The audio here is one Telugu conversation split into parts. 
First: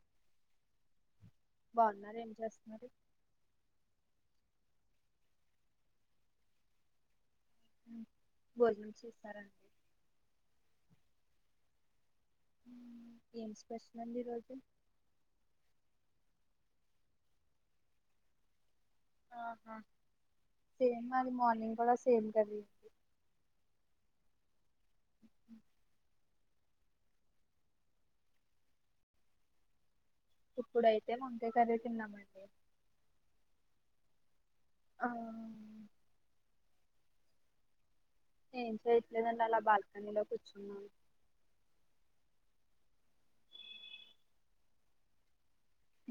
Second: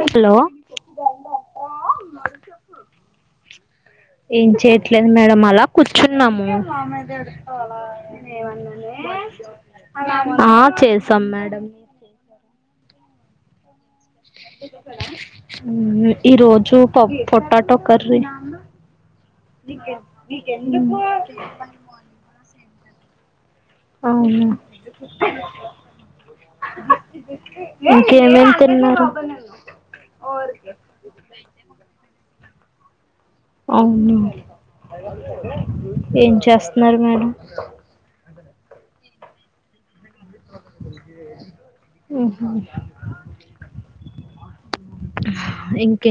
హలో బాగున్నారు ఏం చేస్తున్నారు ఏం చేయట్లేదు మేడం అలా కూర్చున్నాము ఉమ్, ఏ భోజనం చేసారండి ఆ చేసా మే డం ఎమ్ ఇక్కడ హుమ్ ఈ రోజు ప పొటాటకర్రీ ఆహా సేమ్ మది మోర్నింగ్ కూడా సే కర్రీ అవును ఇంకేమేమ్ తిన్నారు ఇప్పుడైతే వంకాయ కర్రీ తిన్నామండి అవును ఆ, ఏంచేస్త మరి మేము ఏం చేయట్లేదండి అలా బాల్క నీలో కూర్చున్నాను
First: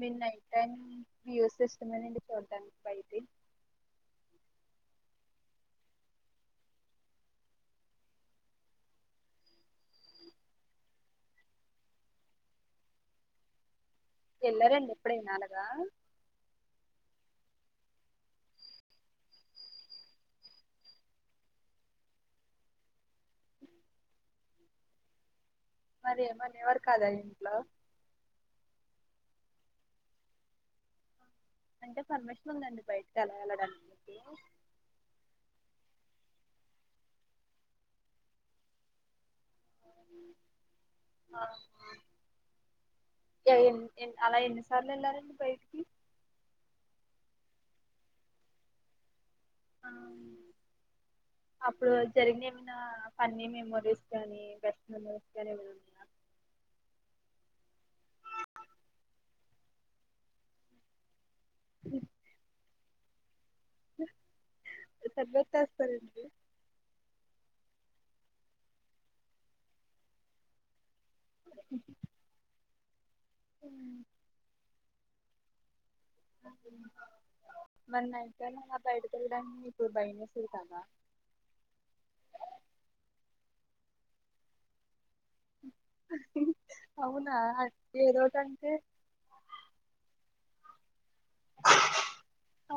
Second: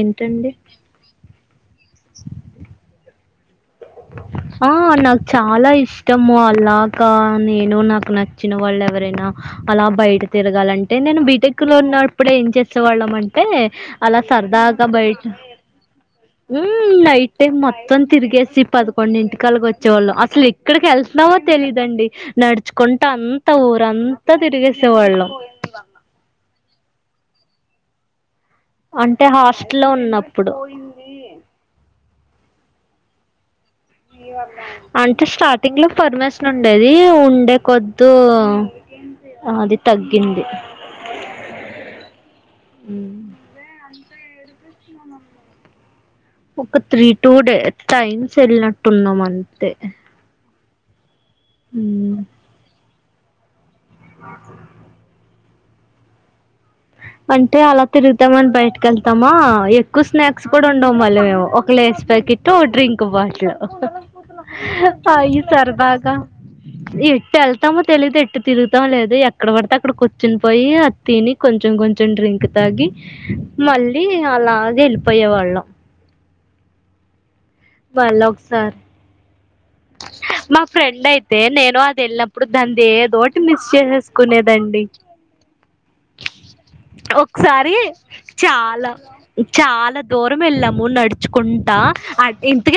మేం నైట్ టైమ్ యూస్ ఉండనీయండి పోతే ఆ నాకు చాలా ఇష్టము అలాకా నేను నాకు నచ్చిన వాళ్ళు ఎవరైనా అలా బయట తిరగాలంటే నేను బీటెక్ లో ఉన్నప్పుడు ఏం చేసే వాళ్ళమంటే అలా సరదాగా వెళ్ళారండి బయట్ ఎప్పుడైనా అలాగా ఉమ్ నైట్ టే మొత్తం తిరిగేసి పదకొండిటికలాగ వచ్చేవోళ్ళం అసలు ఇక్కడికి ఎళ్తున్నామో తెలీదండి నడుచుకుంటా అంతా ఊరంతా తిరిగేసేవాళ్ళం మరి ఏం అనేవరు కాదా ఇన్ అంటే హాస్టల్ లో ఉన్నప్పుడు అంటే పర్మిషన్ ఉందండి బయటి కలా వెళ్ళడానికి మీకు అంటే స్టార్టింగ్ లో ఫర్మేస్ ట్లుండేది ఉండే కొద్దు అది తగ్గింది. ఆ ఏ యిన్ అలా [inaudible] కార్లెల్లారండి బయటికి ఒక త్రీ టూ డే టైమ్స్ వెళ్ళినట్టున్నాం అన్ తే ఆ, అప్పుడు జరిగిన ఏమనా అన్ని మేము [inaudible] అంటే అలా తిరుగుతామని బయటికెళ్తామా ఎక్కువ స్నాక్స్ కూడా ఉండవు మళ్ళ మేము ఒక లేస్ ప్యాకెట్టు ఓ డ్రిన్ కు బాట్ల ఆ ఈ సరదాగా సర్బెత్తేస్తారండి ఇట్టెల్ తామో తెలిదు ఎట్టు తిరుగుతాం లేదు ఎక్కడ పడితే అక్కడ కూర్చుని పోయి అత్తి కొంచెం కొంచెం డ్రింక్ తాగి మళ్ళీ అలా వెలుప్ పోయ్యే వాళ్ళం మరి మళ్ళీ నైట్ టైం ఒకసారి అలా బయటికెళ్ మా ఫ్రెండ్ అయితే నేను అది వెళ్ళినప్పుడు దాని ఏదోటి మిస్ చేసేస్ కునేదండి అవునా ఒకసారి ఏదోటంటే చాలా చాలా దూరం వెళ్ళాము నడుచుకుంటా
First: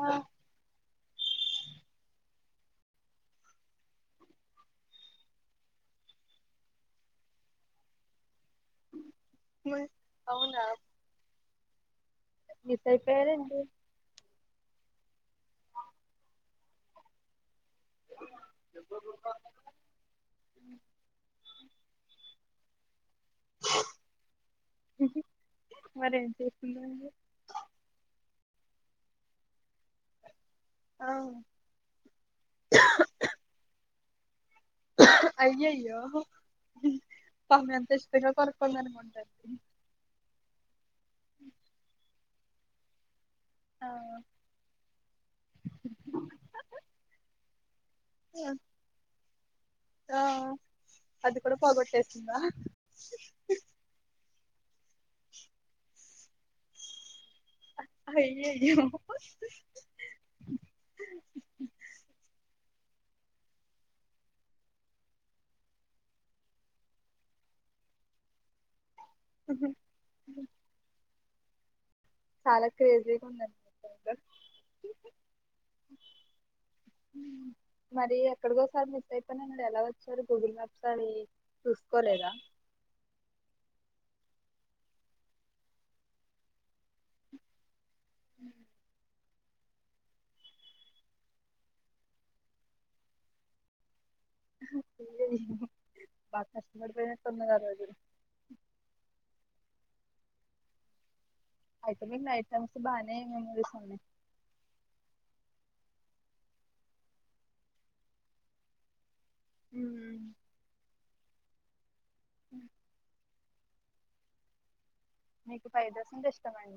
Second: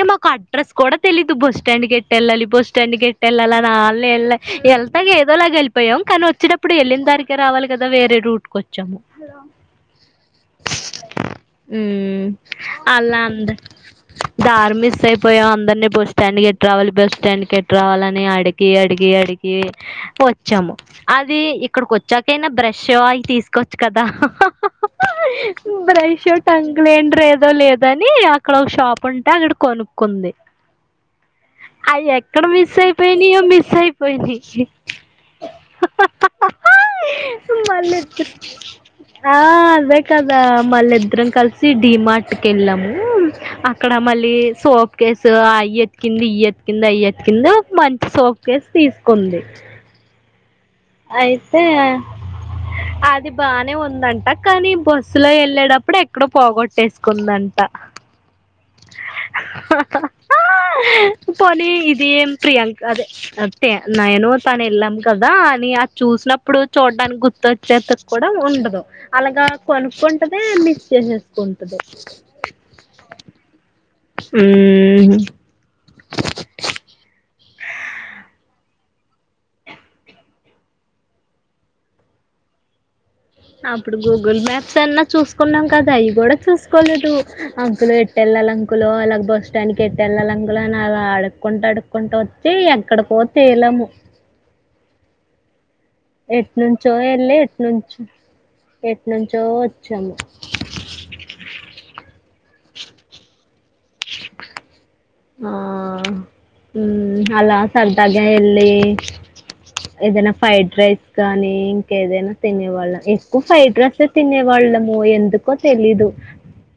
ఆ మాకు అడ్రస్ కూడా తెలిదు బస్ బస్టాండ్ కి ఎట్ ఏళ్ళాలి బస్టాండ్ కి ఎట్లా ఏళ్ళాలి ఆళ్ నీ వీళ్ళని వెళ్ళ వెళ్తా ఏదోలాగా వెళ్ళిపోయాం కానీ వచ్చేటప్పుడు ఎళ్ళిన దారికే రావాలి కదా వేరే రూట్ కొచ్చాము మ- అవునా ఊ ఊ మిస్ ఆళ్ళందూ అయిపోయారండి దారి మిస్ అయిపోయాం అందరినీ బస్ స్టాండ్ కి ఎట్ ట్రావాలి బస్టాండ్ కి ఎట్ రావాలని అడిగి అడిగి అడిగి వచ్చాము అది ఇక్కడికి వచ్చాకైనా ఫ్రెష్షాయ్ తీసుకోవచ్చు కదా మరి ఏం బ్రెషో చేస్తుందండి టంక్లీనరో ఏదో లేదని అక్కడ ఒక షాప్ ఉంటే అది కూడా కొను కొంది ఆ అయి ఎక్కడ మిస్ అయిపోయినాయో మిస్ అయి పోయింది అయ్యయ్యో పాపం ఎంత ఇష్టంగా కొనుక్కుంది ఆ అనుకుంటండి అదే కదా మళ్ళిద్దరం కలసి డి మార్ట్ టికెళ్ళాము ఆ అక్కడ మళ్ళీ సోఫ్ కేేస్ ఆ ఎతు కింది ఇయ్యత్ కింద అయ్యత్ కింద ఒక మంచి సోకేస్ తీసుకుంది ఆ, అది కూడా అయితే పోగొట్టేసిందా అది బానే ఉందంట కానీ బస్సు లో వెళ్ళేటప్పుడు ఎక్కడో పోగొట్టేసుకో కుందంట అయ్యయ్యో పోనీ ఇది ఏం ప్రియాంక అదే అంతే నేను తను ఎల్లం కదా ని అది చూసినప్పుడు చూడ్డానికి గుర్తొచెత్తకు కూడా ఉండదు అలాగా కొనుక్కుంటద మిస్ చేసేస్ కొంటది చాలా క్రేజీగా ఉన్నది ఉమ్ [unintelligible] మరి ఎక్కడికోసారి మిస్ అయిపోయిన అని ఎలా వచ్చారు గూగుల్ మ్యాప్స్ అని చూసుకోలేదా అప్పుడు గూగుల్ మ్యాప్స్ అన్నా చూసుకున్నాం కదా అవి కూడా చూసుకోలేదు అంకులో ఎటెల్లాల్ అంకులో అలాగ బస్ మొత్తానికి ఎట్ట వెళ్ళాలి అంకులు అని అలా అడుక్కుంటూ అడుక్కుంటూ వచ్చి ఎక్కడి కో తేలము [inaudible] బాగా ఎట్ నుంచో వెళ్ళె కష్టపడిపోయినట్టున్నారు ఎట్ ఆ రోజు నుంచి ఎట్ నుంచో వొ చ్చము ఐటమి ఐటమ్స్ బానే మెమర్సీ అవునే ఆ హ్ మ్మ్ అలా సర్దగా ఎల్లి ఎ ఏదైనా ఫ్రైడ్ రైస్ కానీ ఏదైనా తినే వాళ్ళ ఫైడ్ రైస్ ఏ తినేవాళ్ళం ఎందుకో మీకు ఫ్రైడ్ తెలీదు రైస్ అంటే ఇష్టమా అండి